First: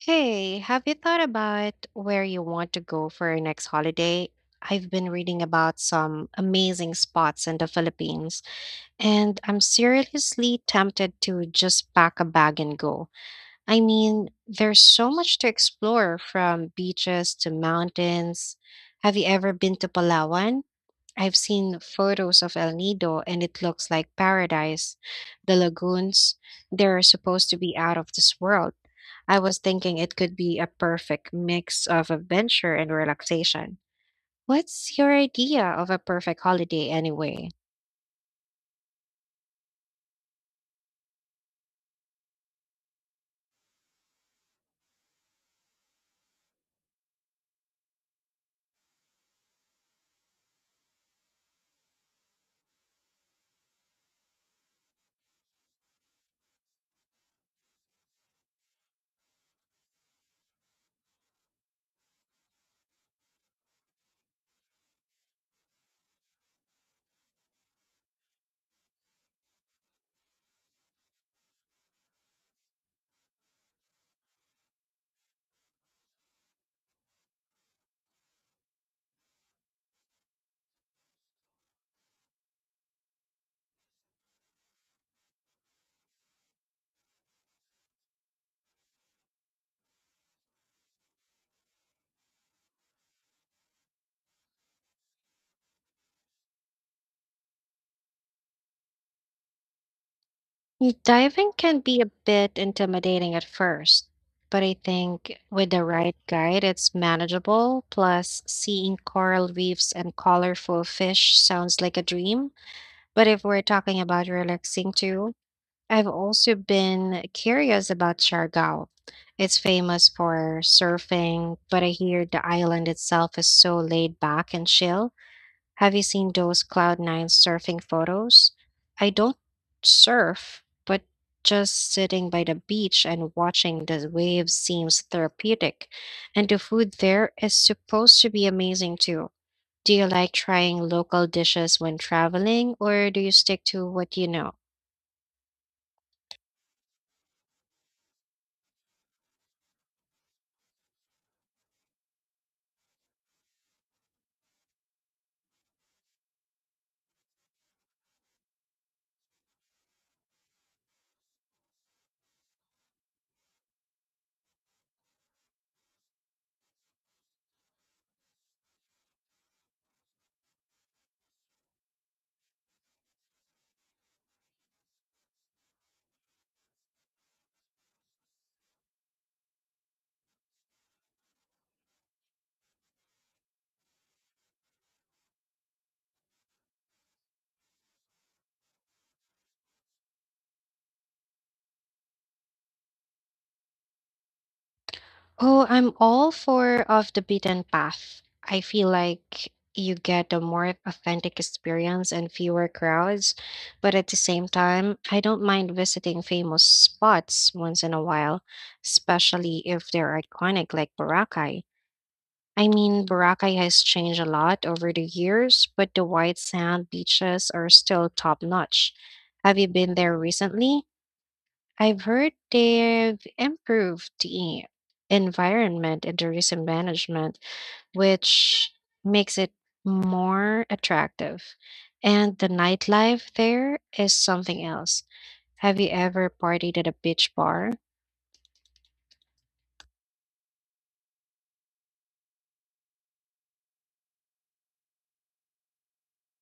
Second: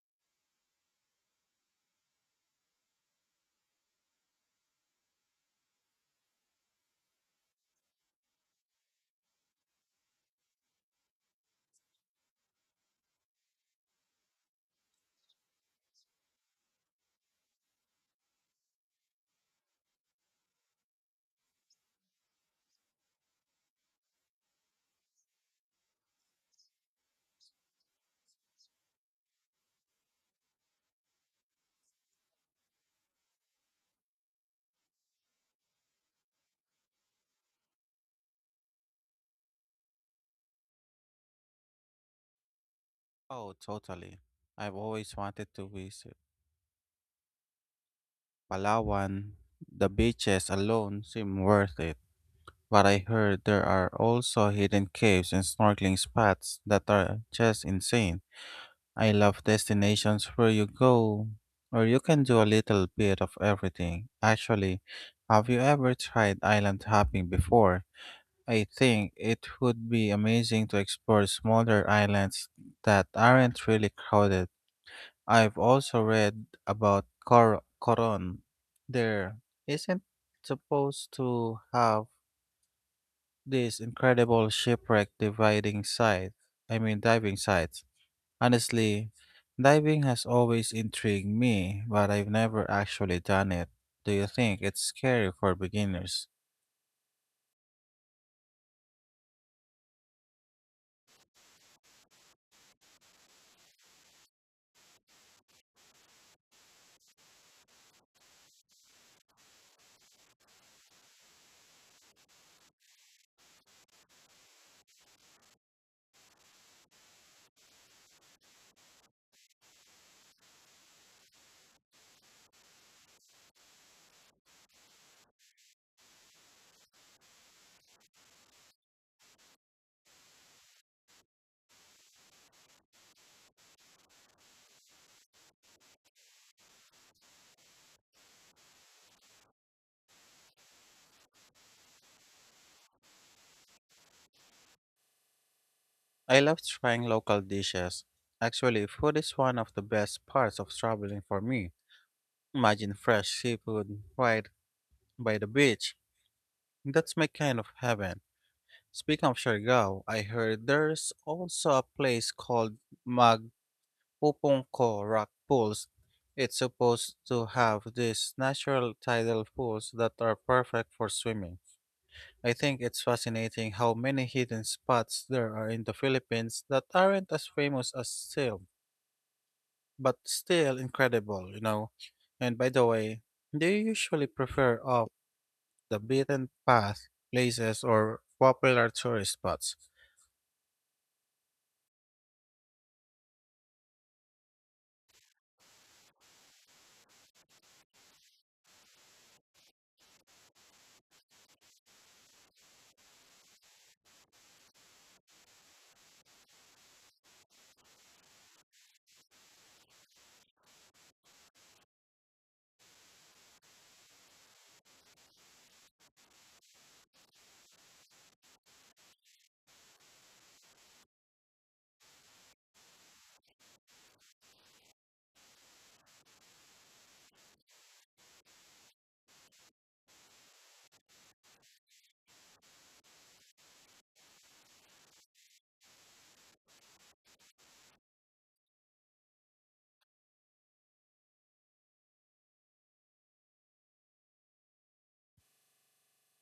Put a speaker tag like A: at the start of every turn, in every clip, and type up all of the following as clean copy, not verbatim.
A: Hey, have you thought about where you want to go for your next holiday? I've been reading about some amazing spots in the Philippines, and I'm seriously tempted to just pack a bag and go. I mean, there's so much to explore from beaches to mountains. Have you ever been to Palawan? I've seen photos of El Nido and it looks like paradise. The lagoons, they're supposed to be out of this world. I was thinking it could be a perfect mix of adventure and relaxation. What's your idea of a perfect holiday anyway?
B: Oh, totally. I've always wanted to visit Palawan. The beaches alone seem worth it, but I heard there are also hidden caves and snorkeling spots that are just insane. I love destinations where you go or you can do a little bit of everything. Actually, have you ever tried island hopping before? I think it would be amazing to explore smaller islands that aren't really crowded. I've also read about Coron. There isn't supposed to have this incredible shipwreck dividing site. I mean, diving sites. Honestly, diving has always intrigued me, but I've never actually done it. Do you think it's scary for beginners?
A: Diving can be a bit intimidating at first, but I think with the right guide, it's manageable. Plus, seeing coral reefs and colorful fish sounds like a dream. But if we're talking about relaxing too, I've also been curious about Siargao. It's famous for surfing, but I hear the island itself is so laid back and chill. Have you seen those Cloud Nine surfing photos? I don't surf, but just sitting by the beach and watching the waves seems therapeutic. And the food there is supposed to be amazing too. Do you like trying local dishes when traveling, or do you stick to what you know?
B: I love trying local dishes. Actually, food is one of the best parts of traveling for me. Imagine fresh seafood right by the beach. That's my kind of heaven. Speaking of Siargao, I heard there's also a place called Magpupungko Rock Pools. It's supposed to have these natural tidal pools that are perfect for swimming. I think it's fascinating how many hidden spots there are in the Philippines that aren't as famous as Seal, but still incredible, you know. And by the way, do you usually prefer off the beaten path places or popular tourist spots?
A: Oh, I'm all for off the beaten path. I feel like you get a more authentic experience and fewer crowds, but at the same time, I don't mind visiting famous spots once in a while, especially if they're iconic like Boracay. I mean, Boracay has changed a lot over the years, but the white sand beaches are still top notch. Have you been there recently? I've heard they've improved the environment and tourism management, which makes it more attractive. And the nightlife there is something else. Have you ever partied at a beach bar?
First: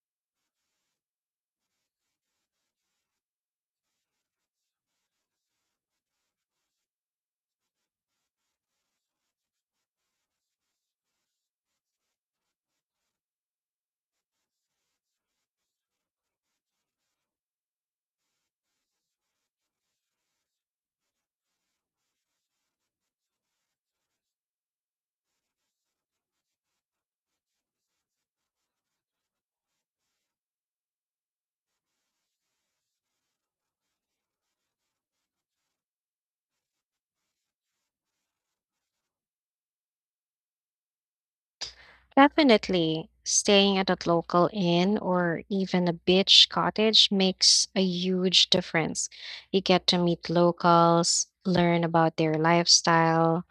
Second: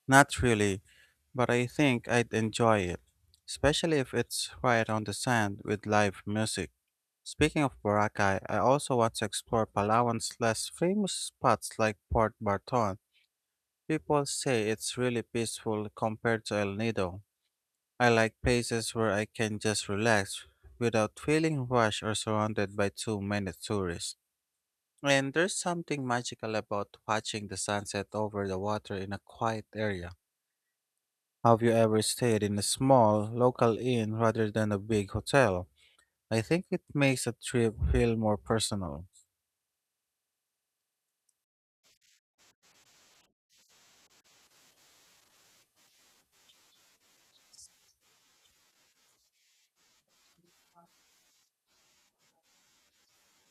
B: Not really, but I think I'd enjoy it, especially if it's right on the sand with live music. Speaking of Boracay, I also want to explore Palawan's less famous spots like Port Barton. People say it's really peaceful compared to El Nido. I like places where I can just relax without feeling rushed or surrounded by too many tourists. And there's something magical about watching the sunset over the water in a quiet area. Have you ever stayed in a small, local inn rather than a big hotel? I think it makes a trip feel more personal.
A: Definitely. Staying at a local inn or even a beach cottage makes a huge difference. You get to meet locals, learn about their lifestyle,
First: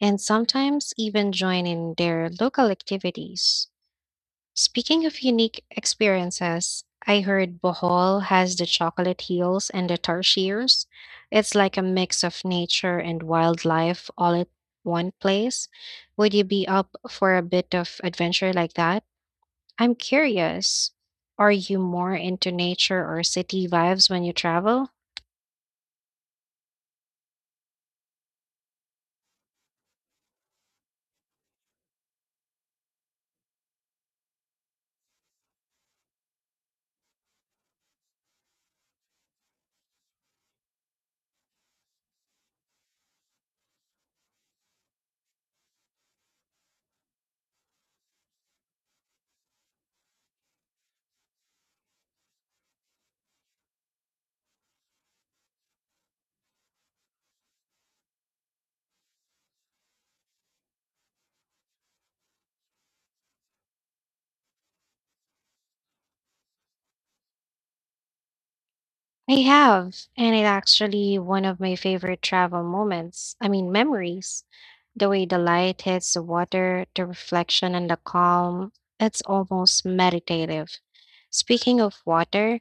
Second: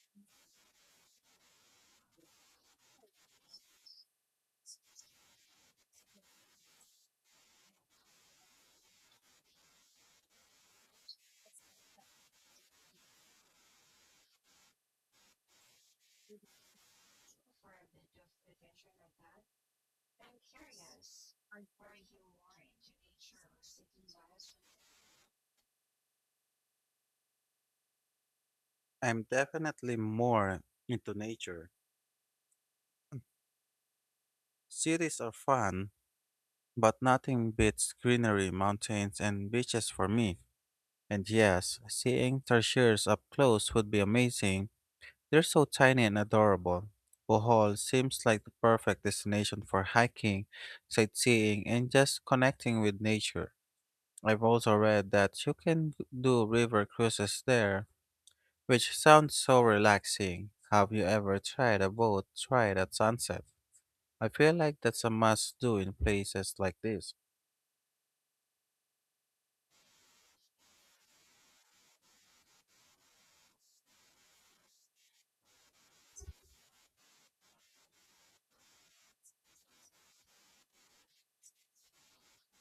A: and sometimes even join in their local activities. Speaking of unique experiences, I heard Bohol has the chocolate hills and the tarsiers. It's like a mix of nature and wildlife all at one place. Would you be up for a bit of adventure like that? I'm curious. Are you more into nature or city vibes when you travel?
B: I'm definitely more into nature. Cities are fun, but nothing beats greenery, mountains, and beaches for me. And yes, seeing tarsiers up close would be amazing. They're so tiny and adorable. Bohol seems like the perfect destination for hiking, sightseeing, and just connecting with nature. I've also read that you can do river cruises there, which sounds so relaxing. Have you ever tried a boat ride at sunset? I feel like that's a must do in places like this.
A: I have, and it's actually one of my favorite travel moments. I mean, memories. The way the light hits the water, the reflection and the calm, it's almost meditative. Speaking of water,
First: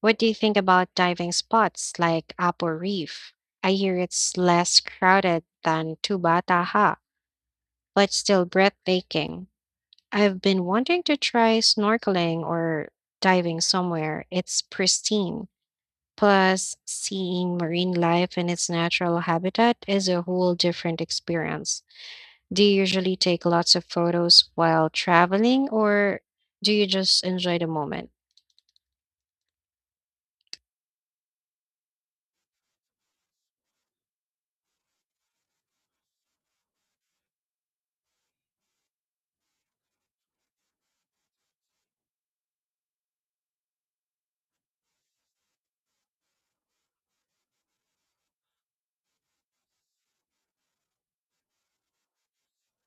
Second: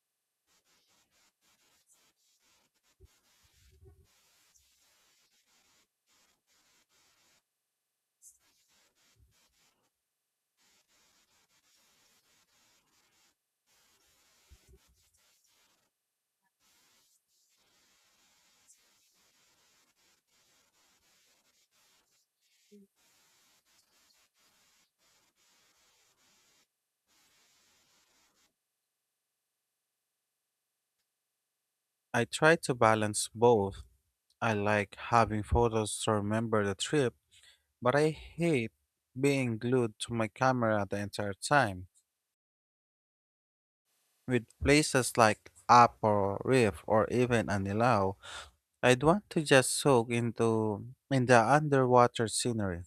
A: what do you think about diving spots like Apo Reef? I hear it's less crowded than Tubataha, but still breathtaking. I've been wanting to try snorkeling or diving somewhere. It's pristine. Plus, seeing marine life in its natural habitat is a whole different experience. Do you usually take lots of photos while traveling, or do you just enjoy the moment?
B: I try to balance both. I like having photos to remember the trip, but I hate being glued to my camera the entire time. With places like Apo, Reef, or even Anilao, I'd want to just soak into in the underwater scenery.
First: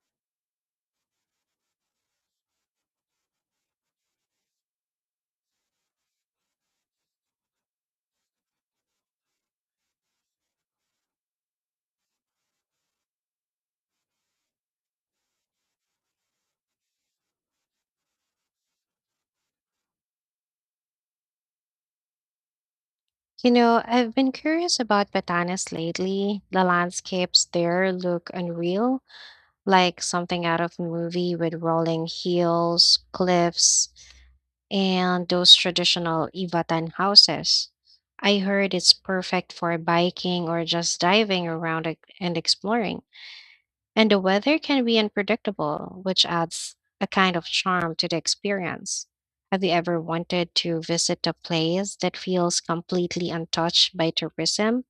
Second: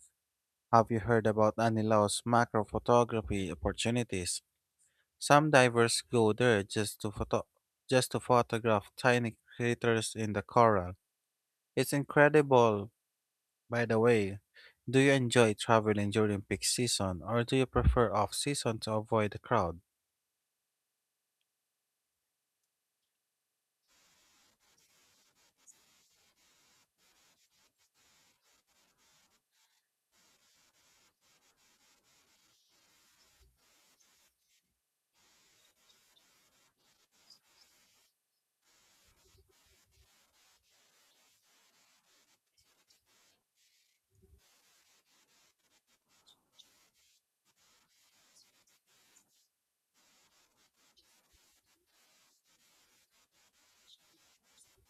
B: Have you heard about Anilao's macro photography opportunities? Some divers go there just to photograph tiny craters in the coral. It's incredible. By the way, do you enjoy traveling during peak season or do you prefer off season to avoid the crowd?
A: You know, I've been curious about Batanes lately. The landscapes there look unreal, like something out of a movie with rolling hills, cliffs, and those traditional Ivatan houses. I heard it's perfect for biking or just diving around and exploring. And the weather can be unpredictable, which adds a kind of charm to the experience. Have you ever wanted to visit a place that feels completely untouched by tourism?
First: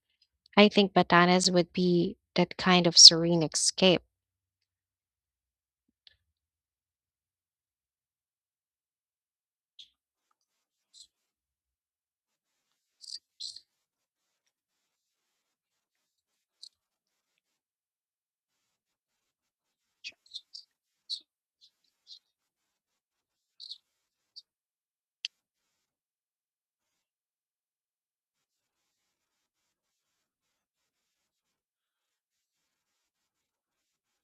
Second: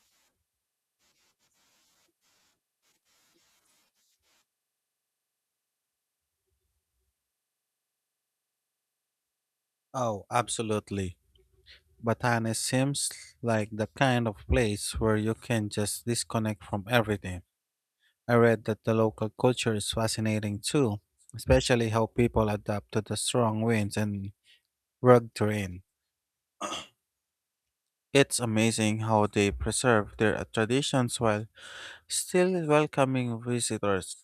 A: I think Batanes would be that kind of serene escape.
B: Oh, absolutely. Batanes seems like the kind of place where you can just disconnect from everything. I read that the local culture is fascinating too, especially how people adapt to the strong winds and rugged terrain. It's amazing how they preserve their traditions while still welcoming visitors.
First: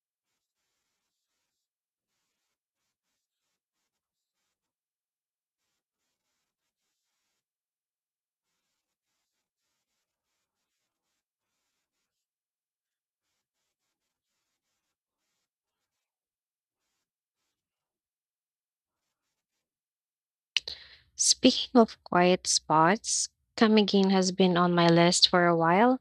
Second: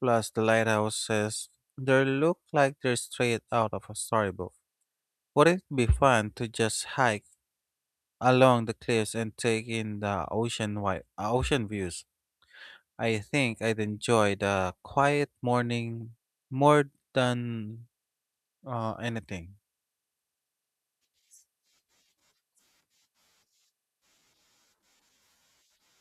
B: Plus, the lighthouses, they look like they're straight out of a storybook. Would it be fun to just hike along the cliffs and take in the ocean views? I think I'd enjoy the quiet morning more than anything.
A: Speaking of quiet spots, Camiguin has been on my list for a while.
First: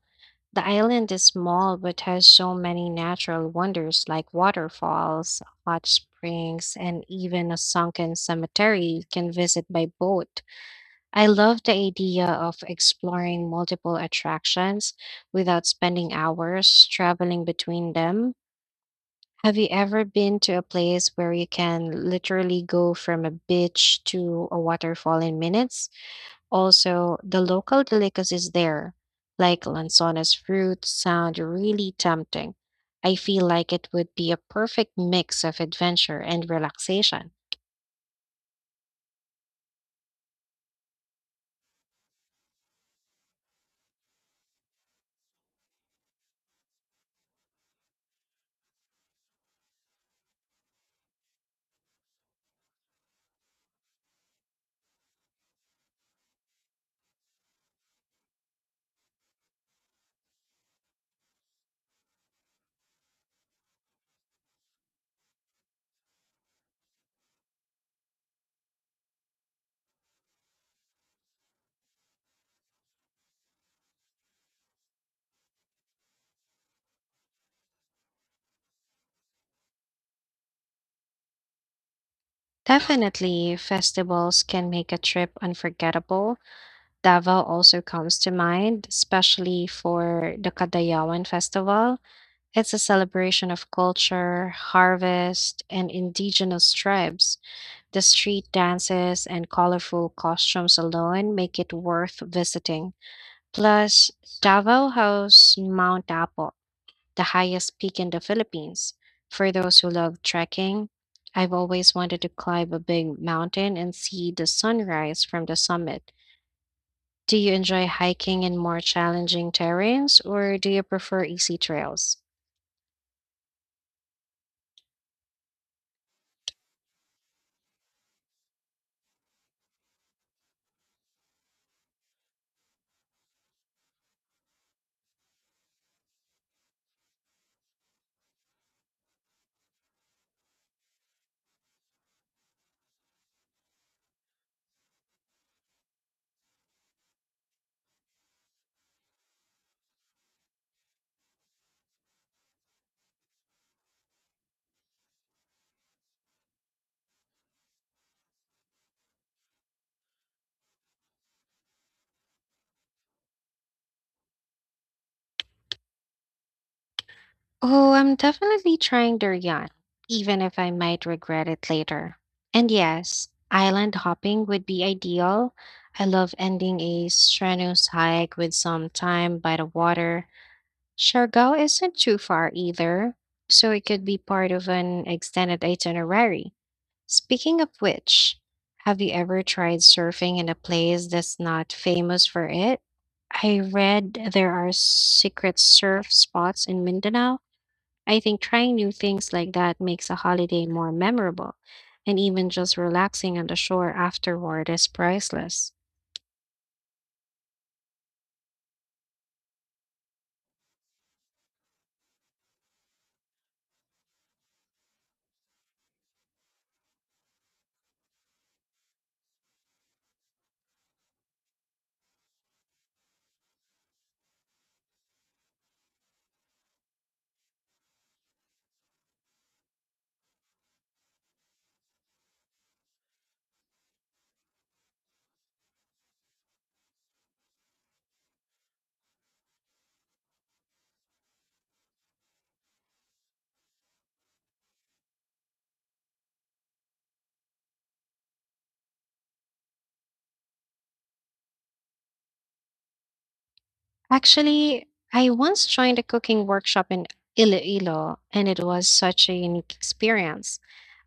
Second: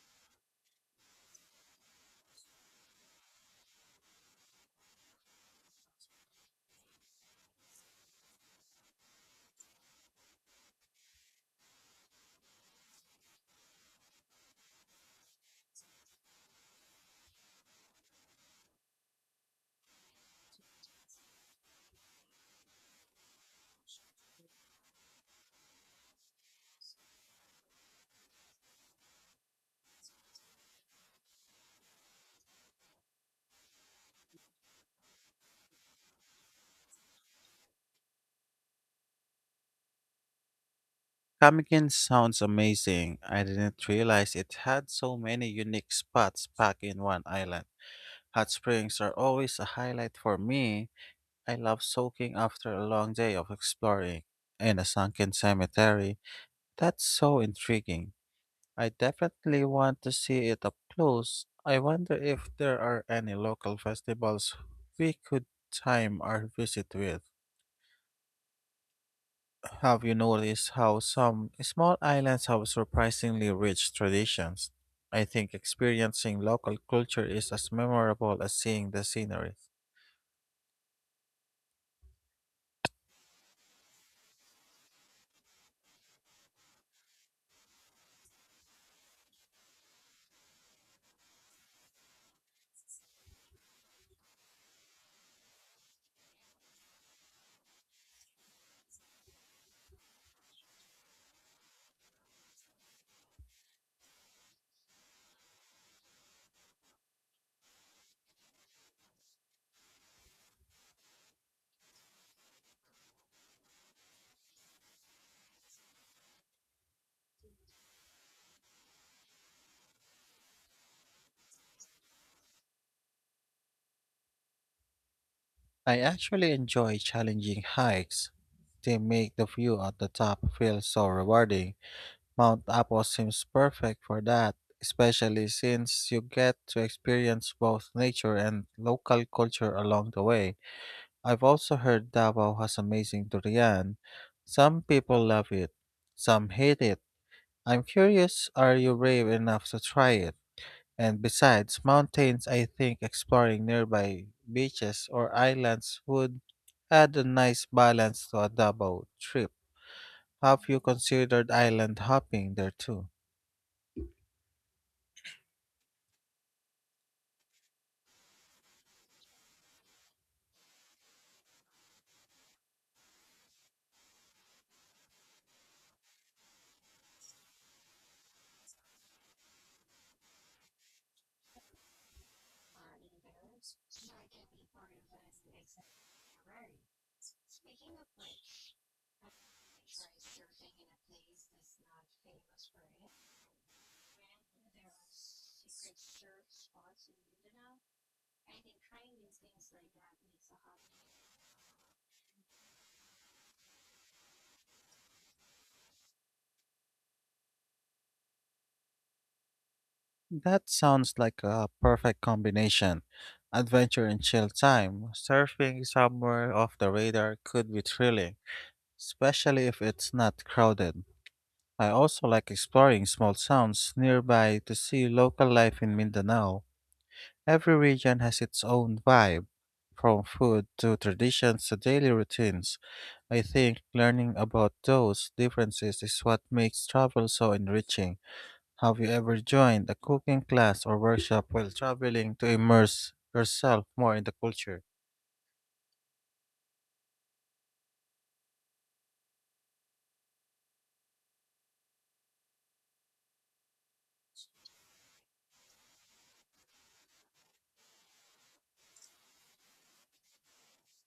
A: The island is small but has so many natural wonders like waterfalls, hot springs, and even a sunken cemetery you can visit by boat. I love the idea of exploring multiple attractions without spending hours traveling between them. Have you ever been to a place where you can literally go from a beach to a waterfall in minutes? Also, the local delicacies there, like lanzones fruit, sound really tempting. I feel like it would be a perfect mix of adventure and relaxation.
B: Kamikin sounds amazing. I didn't realize it had so many unique spots packed in one island. Hot springs are always a highlight for me. I love soaking after a long day of exploring. And a sunken cemetery. That's so intriguing. I definitely want to see it up close. I wonder if there are any local festivals we could time our visit with. Have you noticed how some small islands have surprisingly rich traditions? I think experiencing local culture is as memorable as seeing the scenery.
A: Definitely, festivals can make a trip unforgettable. Davao also comes to mind, especially for the Kadayawan Festival. It's a celebration of culture, harvest, and indigenous tribes. The street dances and colorful costumes alone make it worth visiting. Plus, Davao hosts Mount Apo, the highest peak in the Philippines. For those who love trekking, I've always wanted to climb a big mountain and see the sunrise from the summit. Do you enjoy hiking in more challenging terrains or do you prefer easy trails?
B: I actually enjoy challenging hikes. They make the view at the top feel so rewarding. Mount Apo seems perfect for that, especially since you get to experience both nature and local culture along the way. I've also heard Davao has amazing durian. Some people love it, some hate it. I'm curious, are you brave enough to try it? And besides mountains, I think exploring nearby beaches or islands would add a nice balance to a Davao trip. Have you considered island hopping there too?
A: Oh, I'm definitely trying durian, even if I might regret it later. And yes, island hopping would be ideal. I love ending a strenuous hike with some time by the water. Siargao isn't too far either, so it could be part of an extended itinerary. Speaking of which, have you ever tried surfing in a place that's not famous for it? I read there are secret surf spots in Mindanao. I think trying new things like that makes a holiday more memorable, and even just relaxing on the shore afterward is priceless.
B: That sounds like a perfect combination. Adventure and chill time. Surfing somewhere off the radar could be thrilling, especially if it's not crowded. I also like exploring small towns nearby to see local life in Mindanao. Every region has its own vibe, from food to traditions to daily routines. I think learning about those differences is what makes travel so enriching. Have you ever joined a cooking class or workshop while traveling to immerse yourself more in the culture?
A: Actually, I once joined a cooking workshop in Iloilo, and it was such a unique experience.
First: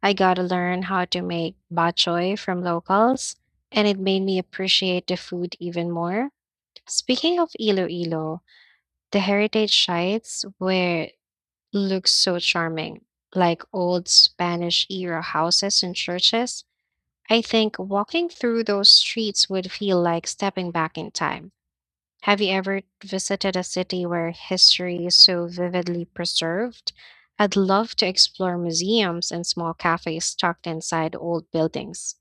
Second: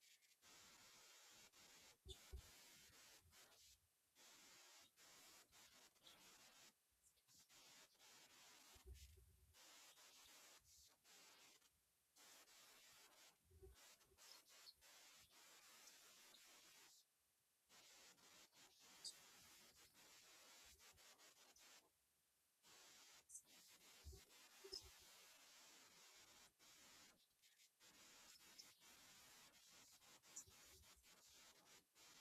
A: I got to learn how to make bok from locals, and it made me appreciate the food even more. Speaking of Iloilo, the heritage sites where looks so charming, like old Spanish era houses and churches. I think walking through those streets would feel like stepping back in time. Have you ever visited a city where history is so vividly preserved? I'd love to explore museums and small cafes tucked inside old buildings.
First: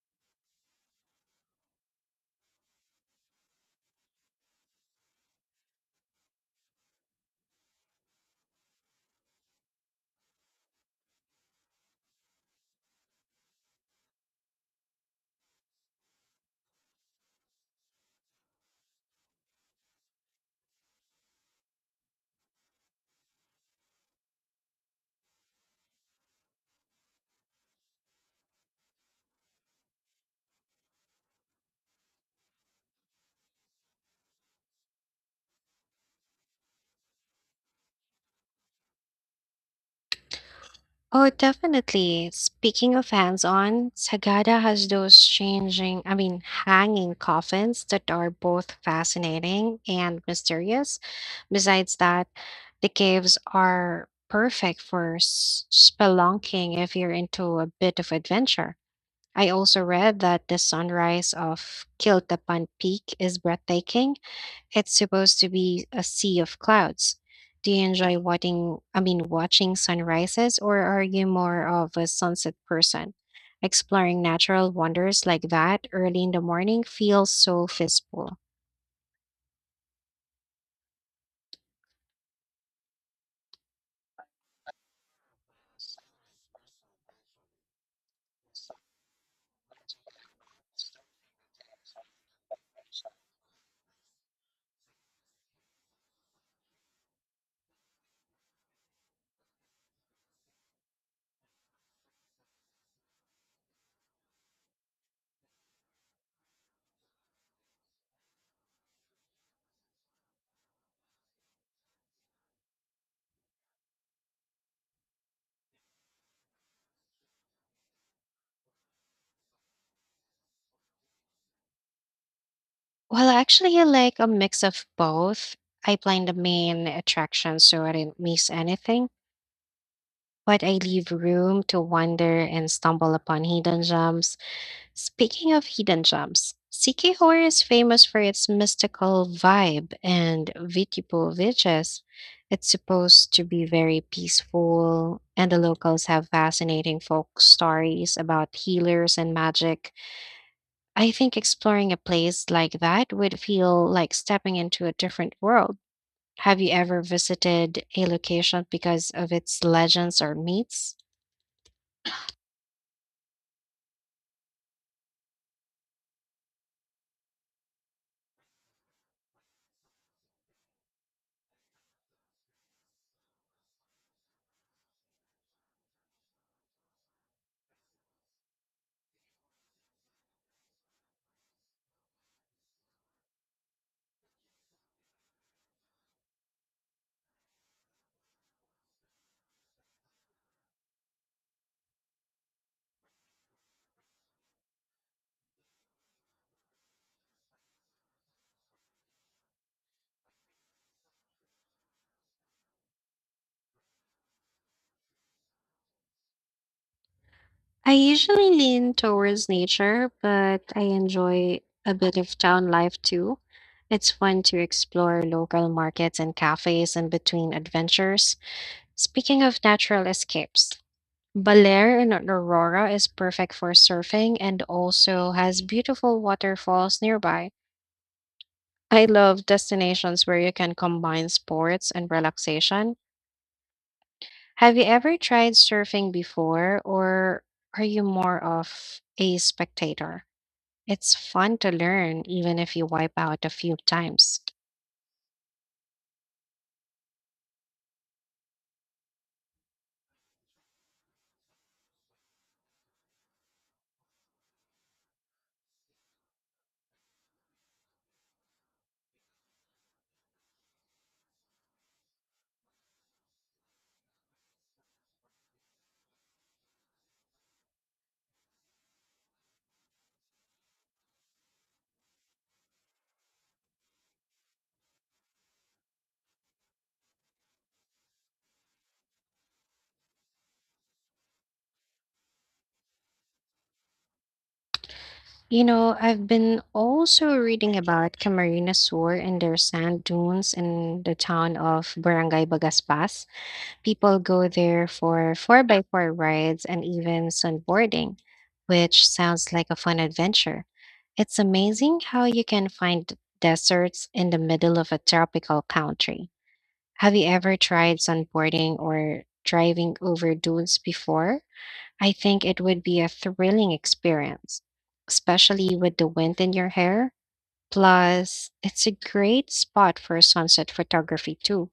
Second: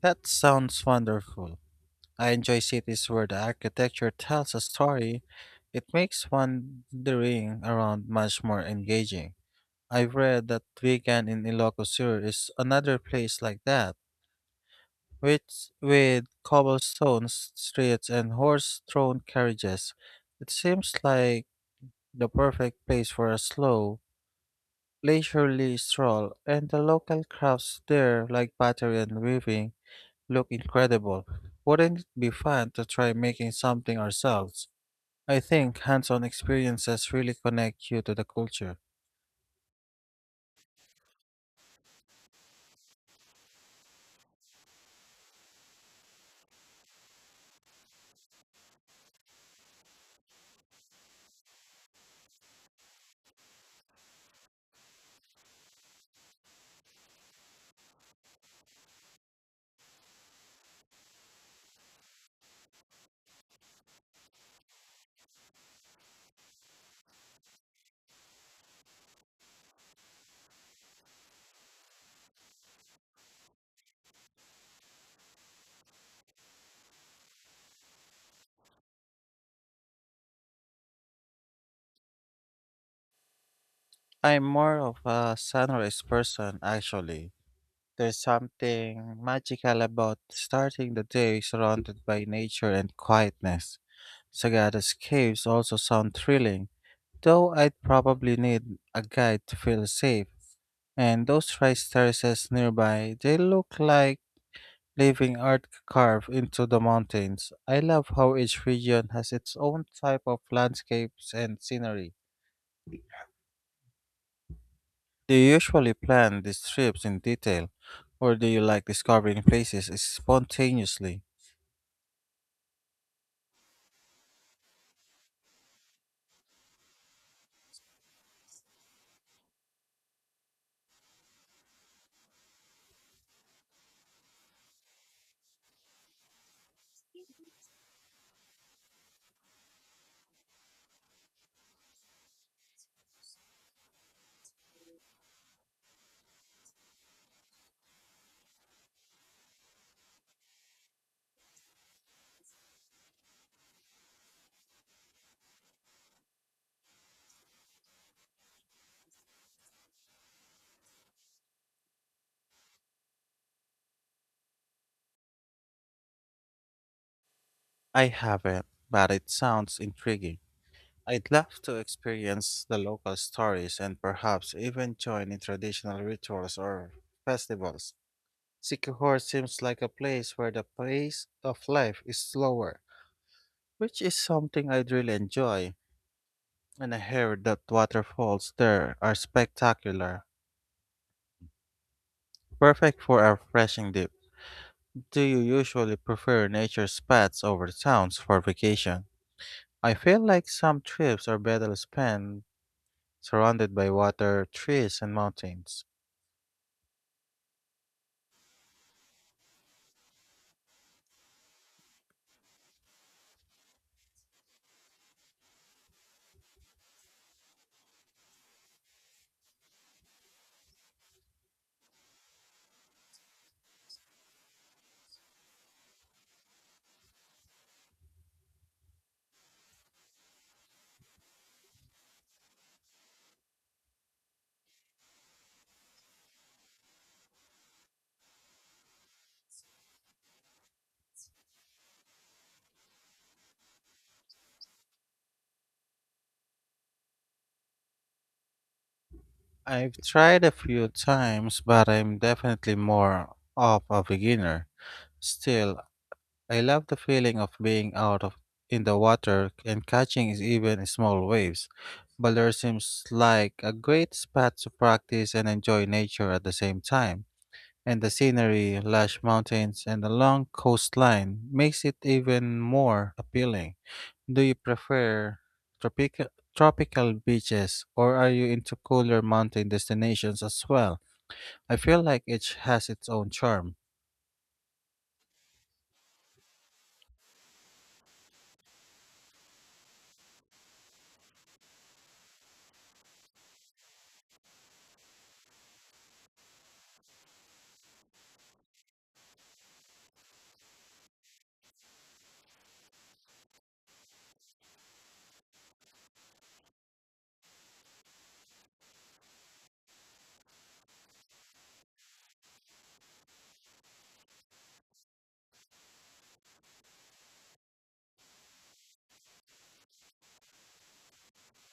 B: That sounds wonderful. I enjoy cities where the architecture tells a story. It makes wandering around much more engaging. I've read that Vegan in Ilocos Sur is another place like that, which with cobblestone streets and horse-drawn carriages. It seems like the perfect place for a slow, leisurely stroll, and the local crafts there, like pottery and weaving, look incredible. Wouldn't it be fun to try making something ourselves? I think hands on experiences really connect you to the culture.
A: Oh, definitely. Speaking of hands-on, Sagada has those I mean, hanging coffins that are both fascinating and mysterious. Besides that, the caves are perfect for spelunking if you're into a bit of adventure. I also read that the sunrise of Kiltapan Peak is breathtaking. It's supposed to be a sea of clouds. Do you enjoy I mean, watching sunrises, or are you more of a sunset person? Exploring natural wonders like that early in the morning feels so peaceful.
B: I'm more of a sunrise person, actually. There's something magical about starting the day surrounded by nature and quietness. Sagada's caves also sound thrilling, though I'd probably need a guide to feel safe. And those rice terraces nearby, they look like leaving art carved into the mountains. I love how each region has its own type of landscapes and scenery. Do you usually plan these trips in detail, or do you like discovering places spontaneously?
A: Well, actually, I like a mix of both. I plan the main attraction so I don't miss anything, but I leave room to wander and stumble upon hidden gems. Speaking of hidden gems, Sikihor is famous for its mystical vibe and Vitipu villages. It's supposed to be very peaceful, and the locals have fascinating folk stories about healers and magic. I think exploring a place like that would feel like stepping into a different world. Have you ever visited a location because of its legends or myths?
B: I haven't, but it sounds intriguing. I'd love to experience the local stories and perhaps even join in traditional rituals or festivals. Sycamore seems like a place where the pace of life is slower, which is something I'd really enjoy. And I heard that waterfalls there are spectacular, perfect for a refreshing dip. Do you usually prefer nature spots over towns for vacation? I feel like some trips are better spent surrounded by water, trees, and mountains.
A: I usually lean towards nature, but I enjoy a bit of town life too. It's fun to explore local markets and cafes in between adventures. Speaking of natural escapes, Balair in Aurora is perfect for surfing and also has beautiful waterfalls nearby. I love destinations where you can combine sports and relaxation. Have you ever tried surfing before, or are you more of a spectator? It's fun to learn, even if you wipe out a few times.
B: I've tried a few times, but I'm definitely more of a beginner. Still, I love the feeling of being out of in the water and catching is even small waves. Baler seems like a great spot to practice and enjoy nature at the same time. And the scenery, lush mountains, and the long coastline makes it even more appealing. Do you prefer tropical tropical beaches or are you into cooler mountain destinations as well? I feel like each has its own charm.
A: You know, I've been also reading about Camarines Sur and their sand dunes in the town of Barangay Bagaspas. People go there for 4 by 4 rides and even sunboarding, which sounds like a fun adventure. It's amazing how you can find deserts in the middle of a tropical country. Have you ever tried sunboarding or driving over dunes before? I think it would be a thrilling experience, especially with the wind in your hair. Plus, it's a great spot for sunset photography too.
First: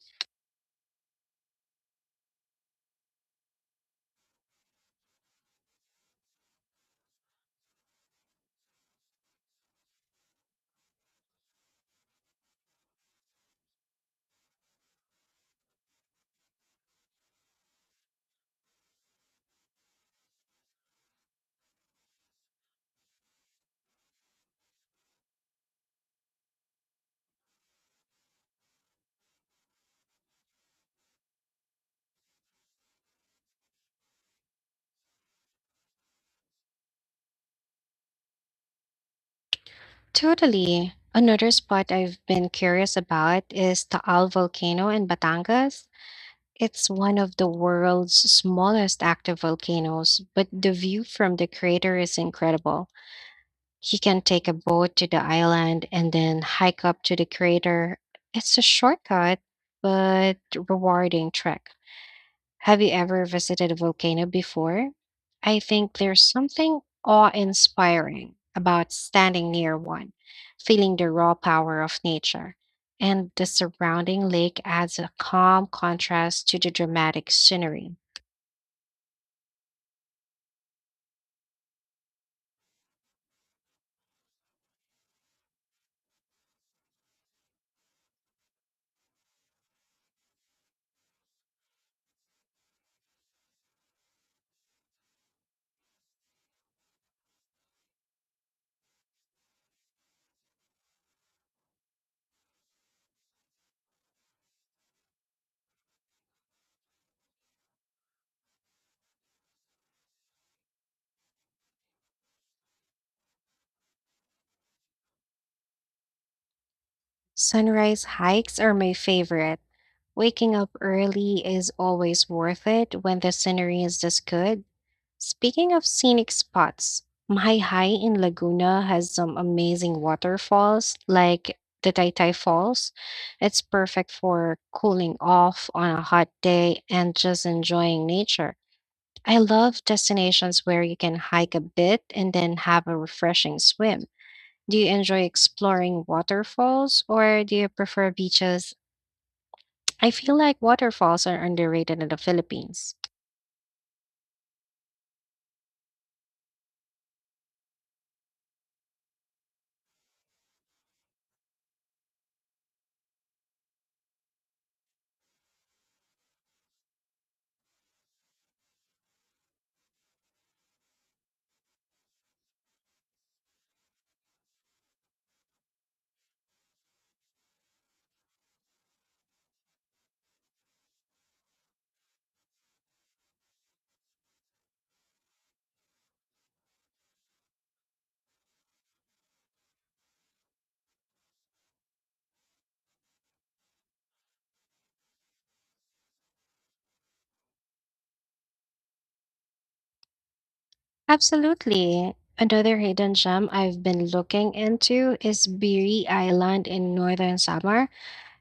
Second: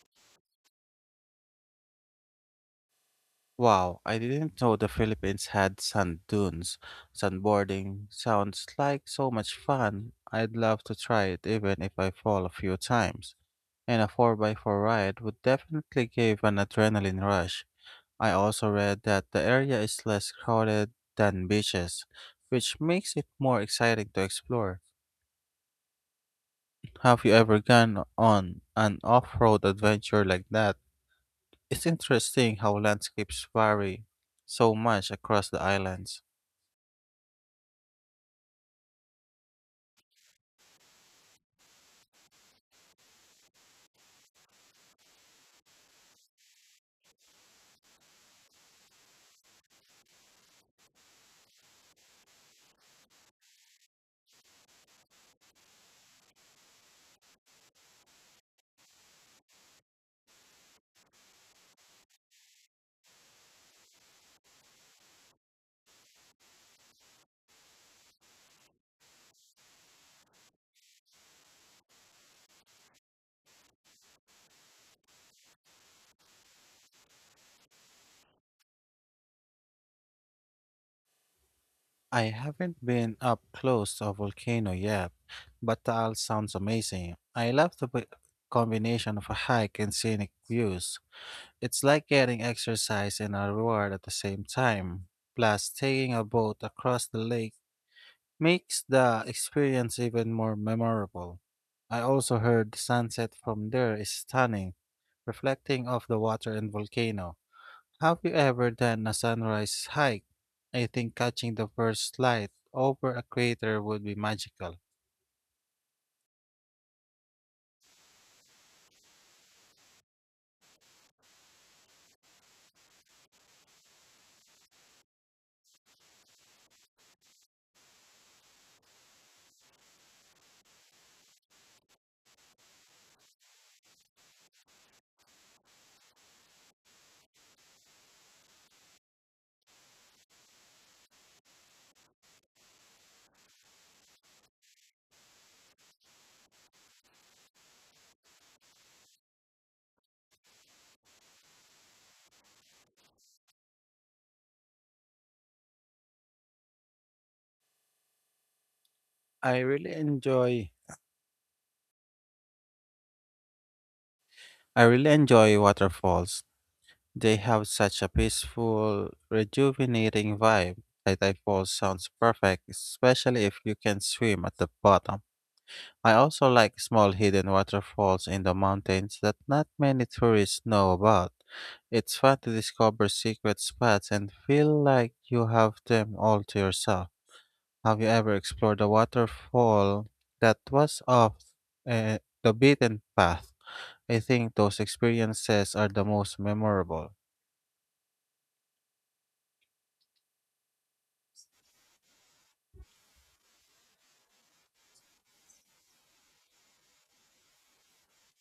B: Wow, I didn't know the Philippines had sand dunes. Sandboarding sounds like so much fun. I'd love to try it even if I fall a few times. And a 4x4 ride would definitely give an adrenaline rush. I also read that the area is less crowded than beaches, which makes it more exciting to explore. Have you ever gone on an off-road adventure like that? It's interesting how landscapes vary so much across the islands.
A: Totally. Another spot I've been curious about is Taal Volcano in Batangas. It's one of the world's smallest active volcanoes, but the view from the crater is incredible. He can take a boat to the island and then hike up to the crater. It's a shortcut, but rewarding trek. Have you ever visited a volcano before? I think there's something awe-inspiring about standing near one, feeling the raw power of nature. And the surrounding lake adds a calm contrast to the dramatic scenery.
B: I haven't been up close to a volcano yet, but Taal sounds amazing. I love the combination of a hike and scenic views. It's like getting exercise and a reward at the same time. Plus, taking a boat across the lake makes the experience even more memorable. I also heard the sunset from there is stunning, reflecting off the water and volcano. Have you ever done a sunrise hike? I think catching the first light over a crater would be magical.
A: Sunrise hikes are my favorite. Waking up early is always worth it when the scenery is this good. Speaking of scenic spots, Mahai Hai in Laguna has some amazing waterfalls like the Taytay Falls. It's perfect for cooling off on a hot day and just enjoying nature. I love destinations where you can hike a bit and then have a refreshing swim. Do you enjoy exploring waterfalls or do you prefer beaches? I feel like waterfalls are underrated in the Philippines.
B: I really enjoy I really enjoy waterfalls. They have such a peaceful, rejuvenating vibe. Taitai Falls sounds perfect, especially if you can swim at the bottom. I also like small hidden waterfalls in the mountains that not many tourists know about. It's fun to discover secret spots and feel like you have them all to yourself. Have you ever explored a waterfall that was the beaten path? I think those experiences are the most memorable.
A: Absolutely. Another hidden gem I've been looking into is Biri Island in northern Samar.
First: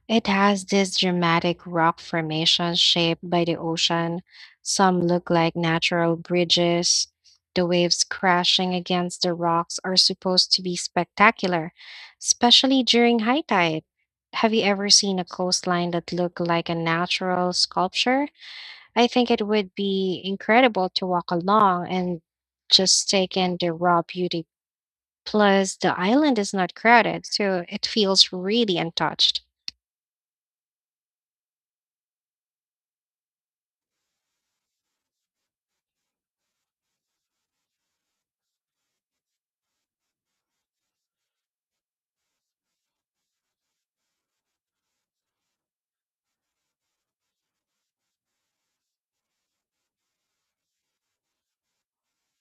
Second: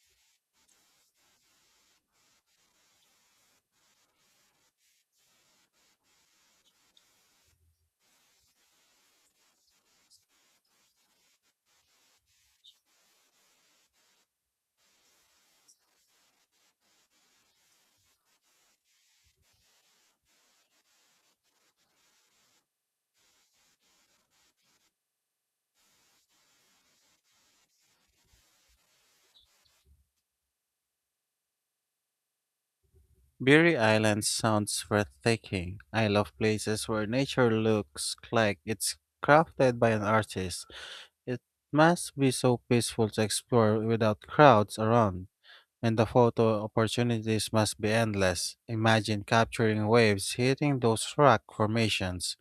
A: It has this dramatic rock formation shaped by the ocean. Some look like natural bridges. The waves crashing against the rocks are supposed to be spectacular, especially during high tide. Have you ever seen a coastline that looked like a natural sculpture? I think it would be incredible to walk along and just take in the raw beauty. Plus, the island is not crowded, so it feels really untouched.
B: Beauty Island sounds breathtaking. I love places where nature looks like it's crafted by an artist. It must be so peaceful to explore without crowds around. And the photo opportunities must be endless. Imagine capturing waves hitting those rock formations.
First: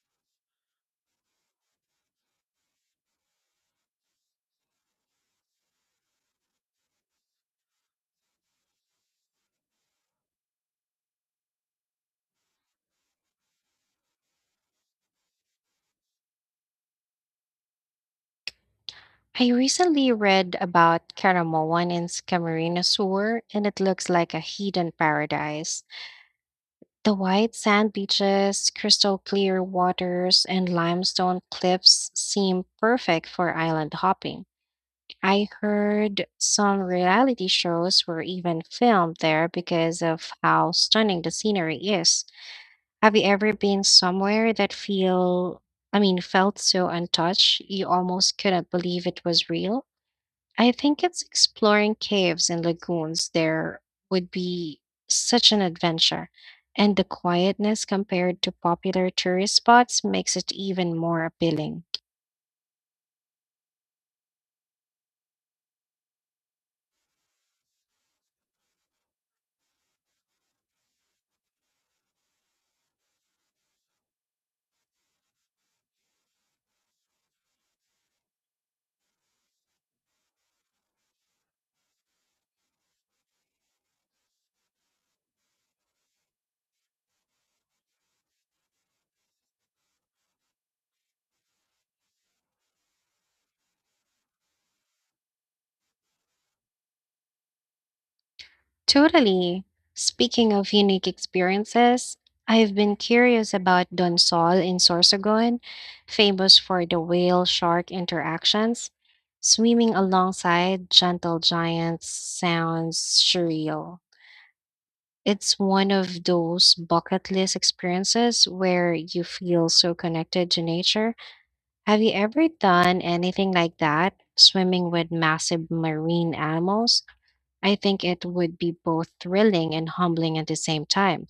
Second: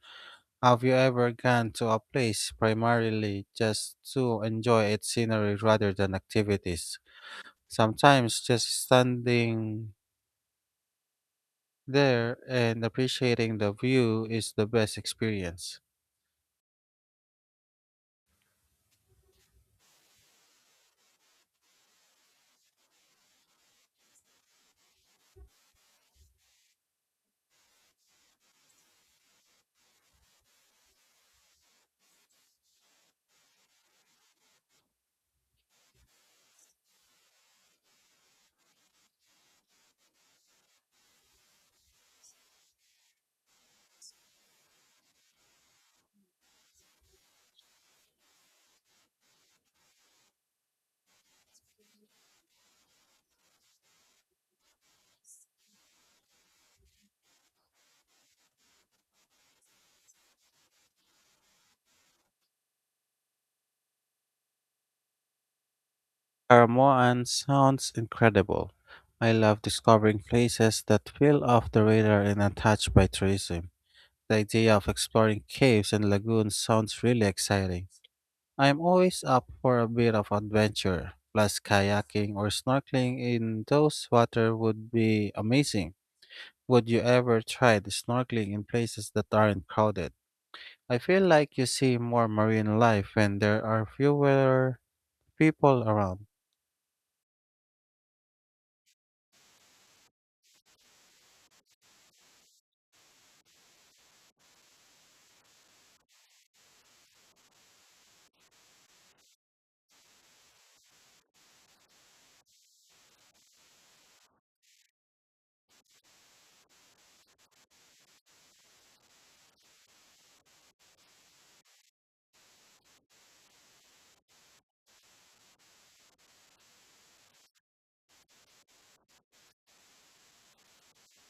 B: Have you ever gone to a place primarily just to enjoy its scenery rather than activities? Sometimes just standing there and appreciating the view is the best experience.
A: I recently read about Caramoan in Camarines Sur, and it looks like a hidden paradise. The white sand beaches, crystal clear waters, and limestone cliffs seem perfect for island hopping. I heard some reality shows were even filmed there because of how stunning the scenery is. Have you ever been somewhere that I mean, felt so untouched you almost couldn't believe it was real? I think it's exploring caves and lagoons there would be such an adventure. And the quietness compared to popular tourist spots makes it even more appealing.
B: Caramoan sounds incredible. I love discovering places that feel off the radar and untouched by tourism. The idea of exploring caves and lagoons sounds really exciting. I'm always up for a bit of adventure, plus kayaking or snorkeling in those water would be amazing. Would you ever try the snorkeling in places that aren't crowded? I feel like you see more marine life when there are fewer people around.
A: Totally. Speaking of unique experiences, I've been curious about Donsol in Sorsogon, famous for the whale shark interactions. Swimming alongside gentle giants sounds surreal. It's one of those bucket list experiences where you feel so connected to nature. Have you ever done anything like that, swimming with massive marine animals? I think it would be both thrilling and humbling at the same time.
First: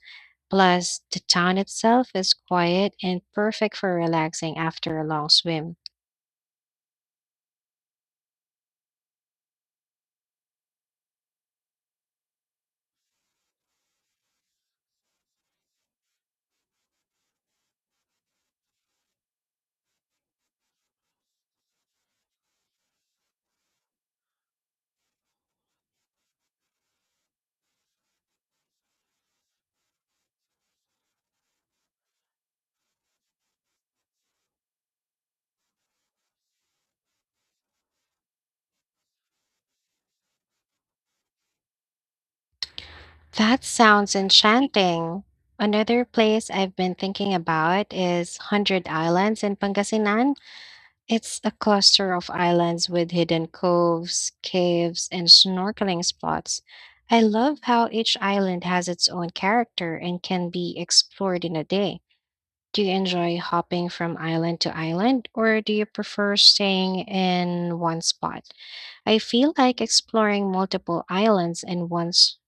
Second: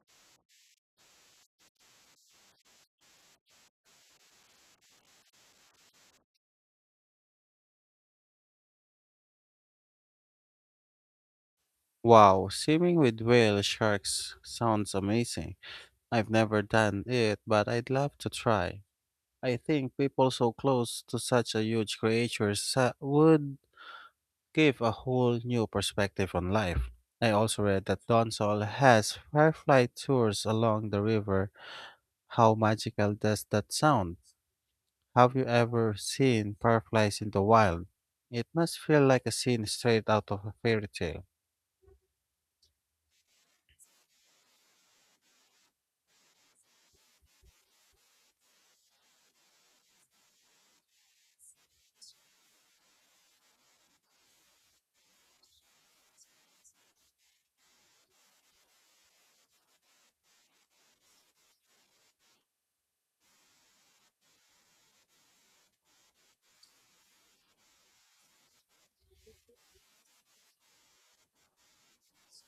A: Plus, the town itself is quiet and perfect for relaxing after a long swim.
B: Wow, swimming with whale sharks sounds amazing. I've never done it, but I'd love to try. I think people so close to such a huge creature would gave a whole new perspective on life. I also read that Donsol has firefly tours along the river. How magical does that sound? Have you ever seen fireflies in the wild? It must feel like a scene straight out of a fairy tale.
A: That sounds enchanting. Another place I've been thinking about is Hundred Islands in Pangasinan. It's a cluster of islands with hidden coves, caves, and snorkeling spots. I love how each island has its own character and can be explored in a day. Do you enjoy hopping from island to island, or do you prefer staying in one spot? I feel like exploring multiple islands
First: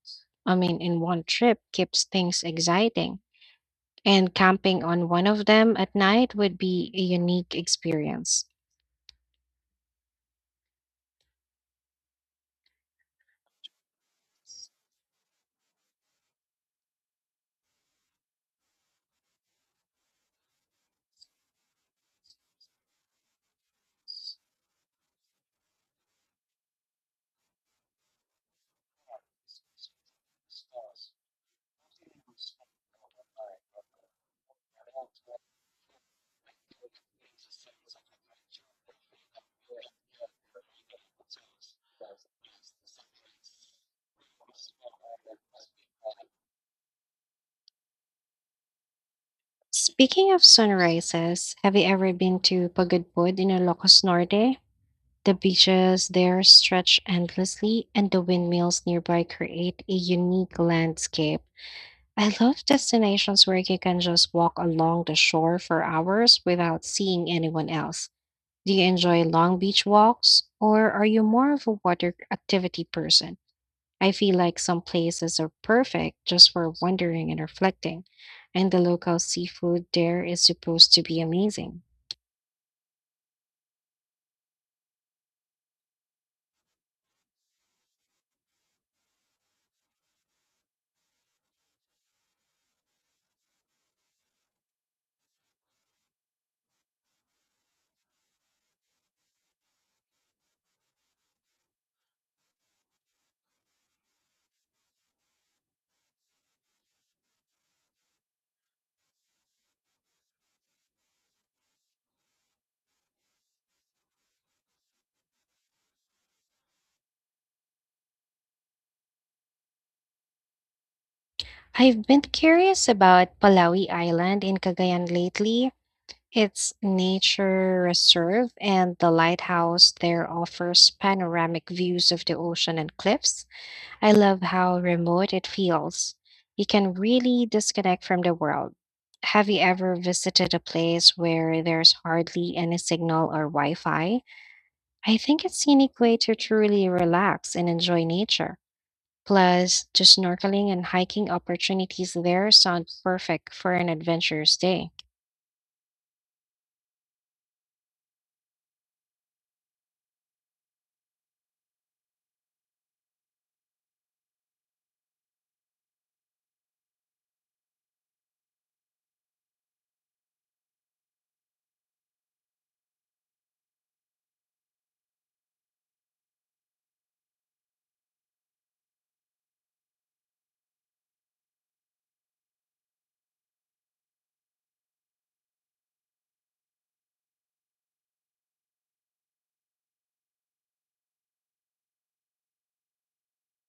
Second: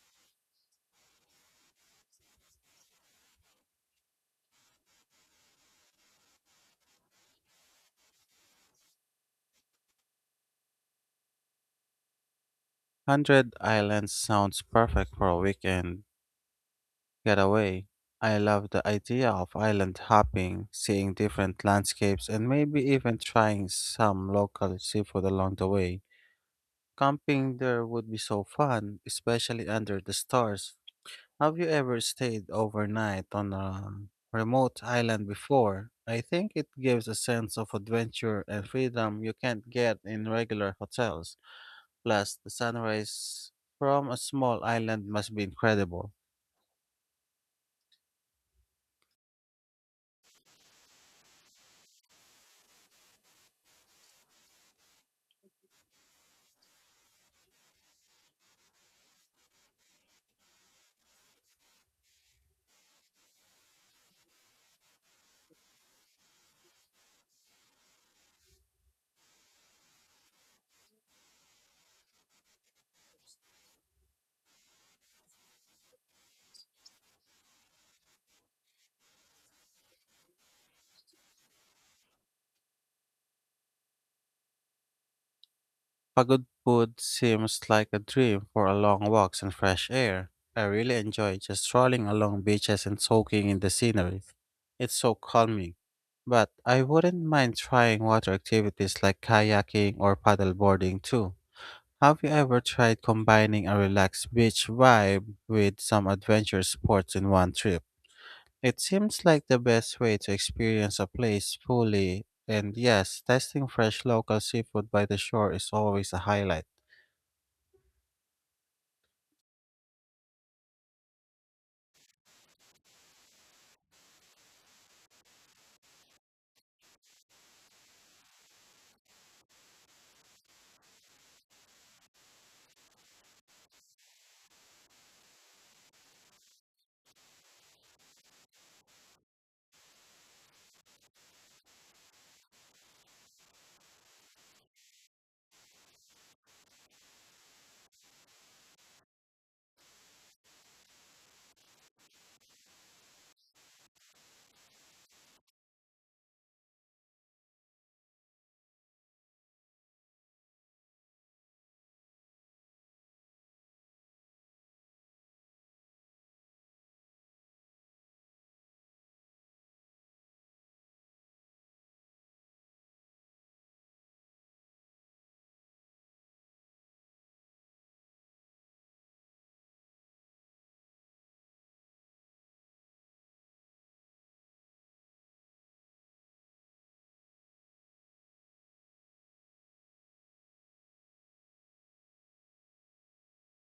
A: I mean, in one trip keeps things exciting, and camping on one of them at night would be a unique experience.
B: Hundred Islands sounds perfect for a weekend getaway. I love the idea of island hopping, seeing different landscapes, and maybe even trying some local seafood along the way. Camping there would be so fun, especially under the stars. Have you ever stayed overnight on a remote island before? I think it gives a sense of adventure and freedom you can't get in regular hotels. Plus, the sunrise from a small island must be incredible.
A: Speaking of sunrises, have you ever been to Pagudpud in Ilocos Norte? The beaches there stretch endlessly, and the windmills nearby create a unique landscape. I love destinations where you can just walk along the shore for hours without seeing anyone else. Do you enjoy long beach walks or are you more of a water activity person? I feel like some places are perfect just for wandering and reflecting, and the local seafood there is supposed to be amazing.
B: Pagod food seems like a dream for a long walks and fresh air. I really enjoy just strolling along beaches and soaking in the scenery. It's so calming. But I wouldn't mind trying water activities like kayaking or paddleboarding too. Have you ever tried combining a relaxed beach vibe with some adventure sports in one trip? It seems like the best way to experience a place fully, and yes, testing fresh local seafood by the shore is always a highlight.
A: I've been curious about Palawi Island in Cagayan lately. Its nature reserve and the lighthouse there offers panoramic views of the ocean and cliffs. I love how remote it feels. You can really disconnect from the world. Have you ever visited a place where there's hardly any signal or Wi Fi? I think it's a unique way to truly relax and enjoy nature. Plus, the snorkeling and hiking opportunities there sound perfect for an adventurous day.